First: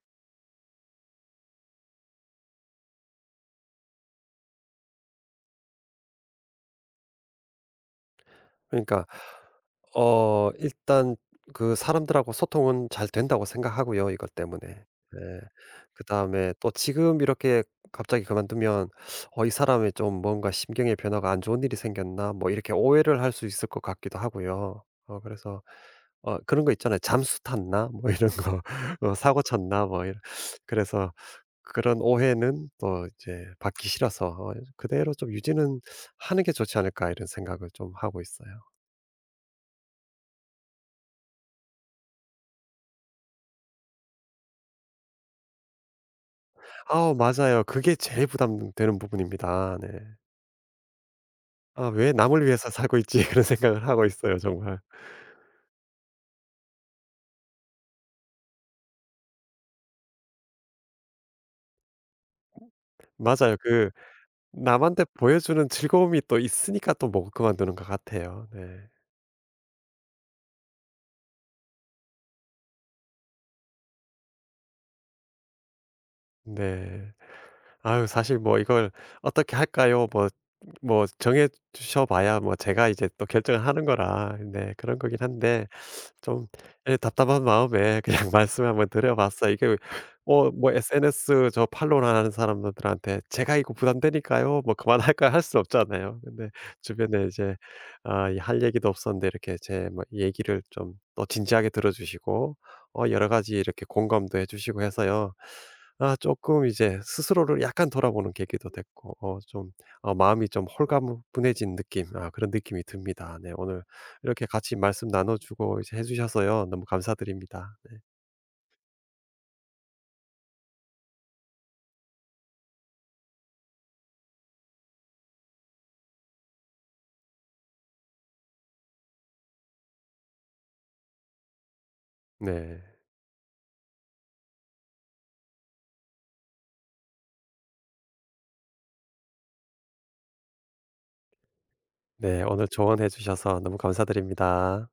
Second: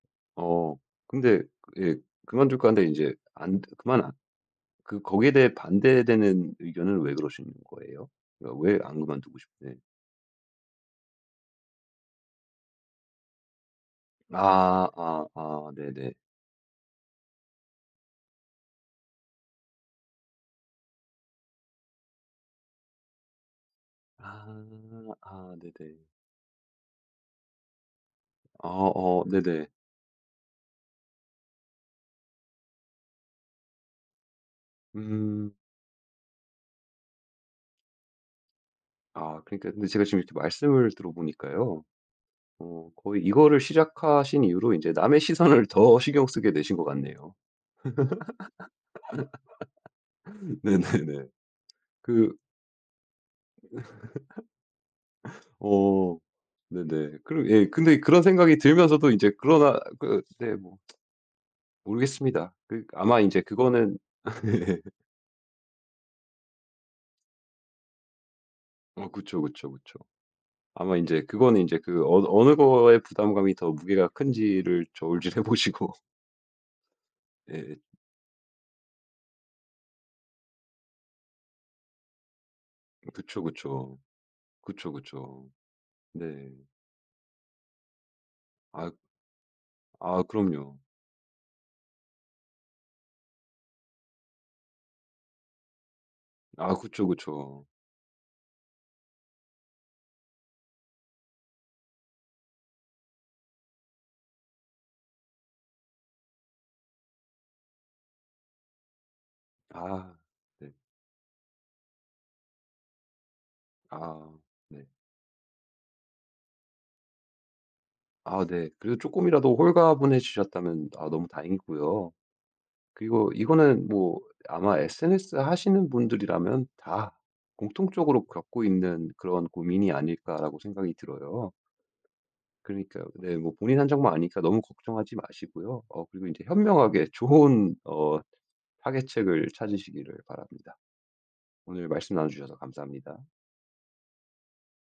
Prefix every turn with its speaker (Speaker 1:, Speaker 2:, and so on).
Speaker 1: 어. 근데 예 그만둘까 하는데 인제 안 그만 그 거기에 대해 반대되는 의견은 왜 그러시는 거예요? 그러니까 왜 안
Speaker 2: 그러니까
Speaker 1: 그만두고 싶은 네.
Speaker 2: 어 일단 그 사람들하고 소통은 잘 된다고 생각하고요, 이것 때문에.
Speaker 1: 아
Speaker 2: 예.
Speaker 1: 아 아 네네.
Speaker 2: 그다음에 또 지금 이렇게 갑자기 그만두면 어 이 사람이 좀 뭔가 심경의 변화가 안 좋은 일이 생겼나 뭐 이렇게 오해를 할 수 있을 것 같기도 하고요.
Speaker 1: 아
Speaker 2: 어
Speaker 1: 아
Speaker 2: 그래서
Speaker 1: 네네.
Speaker 2: 어 그런 거 있잖아요. '잠수 탔나?' 뭐 이런 거.
Speaker 1: 아
Speaker 2: '어
Speaker 1: 어
Speaker 2: 사고
Speaker 1: 네네.
Speaker 2: 쳤나?' 뭐 이런. 그래서 그런 오해는 어 이제 받기 싫어서 어 그대로 좀
Speaker 1: 음.
Speaker 2: 유지는 하는 게 좋지 않을까 이런 생각을 좀 하고 있어요.
Speaker 1: 아 그러니까 근데 제가 지금 이렇게 말씀을 들어보니까요. 어 거의 이거를 시작하신 이후로 이제 남의 시선을 더 신경 쓰게 되신 것
Speaker 2: 아
Speaker 1: 같네요.
Speaker 2: 맞아요. 그게 제일 부담되는 부분입니다. 네.
Speaker 1: 네네네.
Speaker 2: 아 왜
Speaker 1: 그
Speaker 2: 남을 위해서 살고 있지. 그런 생각을 하고 있어요 정말.
Speaker 1: 어 네네. 그런 예 근데 그런 생각이 들면서도 인제 그러다 그 네 뭐 모르겠습니다. 그 아마 인제
Speaker 2: 맞아요. 그
Speaker 1: 그거는 네네.
Speaker 2: 남한테 보여주는 즐거움이 또 있으니까 또 못 그만두는 것 같아요. 네.
Speaker 1: 아 그쵸, 그쵸, 그쵸. 아마 인제 그거는 인제 그 어 어느 거에 부담감이 더 무게가 큰지를 저울질해 보시고
Speaker 2: 네.
Speaker 1: 예예.
Speaker 2: 아유 사실 뭐 이걸 어떻게 할까요? 뭐 뭐 정해 주셔 봐야 뭐 제가 이제 또
Speaker 1: 그쵸,
Speaker 2: 결정을 하는
Speaker 1: 그쵸.
Speaker 2: 거라 네
Speaker 1: 그쵸,
Speaker 2: 그런 거긴
Speaker 1: 그쵸.
Speaker 2: 한데 좀
Speaker 1: 네.
Speaker 2: 예 답답한 마음에 그냥 말씀을 한번
Speaker 1: 아.
Speaker 2: 드려봤어요. 이게
Speaker 1: 아
Speaker 2: 뭐 뭐
Speaker 1: 그럼요.
Speaker 2: sns 저 follow하는 사람들한테 "제가 이거 부담되니까요. 뭐 그만할까요?" 할 수 없잖아요. 근데
Speaker 1: 아 그쵸,
Speaker 2: 주변에 이제
Speaker 1: 그쵸.
Speaker 2: 아 이 할 얘기도 없었는데 이렇게 제 뭐 얘기를 좀 또 진지하게 들어주시고 어 여러 가지 이렇게 공감도 해주시고 해서요. 아 조금 이제 스스로를 약간 돌아보는 계기도 됐고 어 좀 어
Speaker 1: 아
Speaker 2: 마음이 좀
Speaker 1: 네.
Speaker 2: 홀가무 분해진 느낌 아 그런 느낌이 듭니다. 네 오늘
Speaker 1: 아
Speaker 2: 이렇게 같이
Speaker 1: 네.
Speaker 2: 말씀 나눠주고 이제 해 주셔서요. 너무 감사드립니다. 네.
Speaker 1: 아 네. 그래도 조금이라도 홀가분해지셨다면 어 너무 다행이고요. 그리고 이거는 뭐 아마 sns 하시는 분들이라면 다 공통적으로 겪고 있는 그런 고민이 아닐까라고 생각이 들어요.
Speaker 2: 네.
Speaker 1: 그러니까요. 네 뭐 본인 한정만 아니니까 너무 걱정하지 마시고요. 어 그리고 현명하게 좋은 어 타개책을 찾으시기를 바랍니다. 오늘 말씀
Speaker 2: 네.
Speaker 1: 나눠주셔서
Speaker 2: 오늘 조언해
Speaker 1: 감사합니다.
Speaker 2: 주셔서 너무 감사드립니다.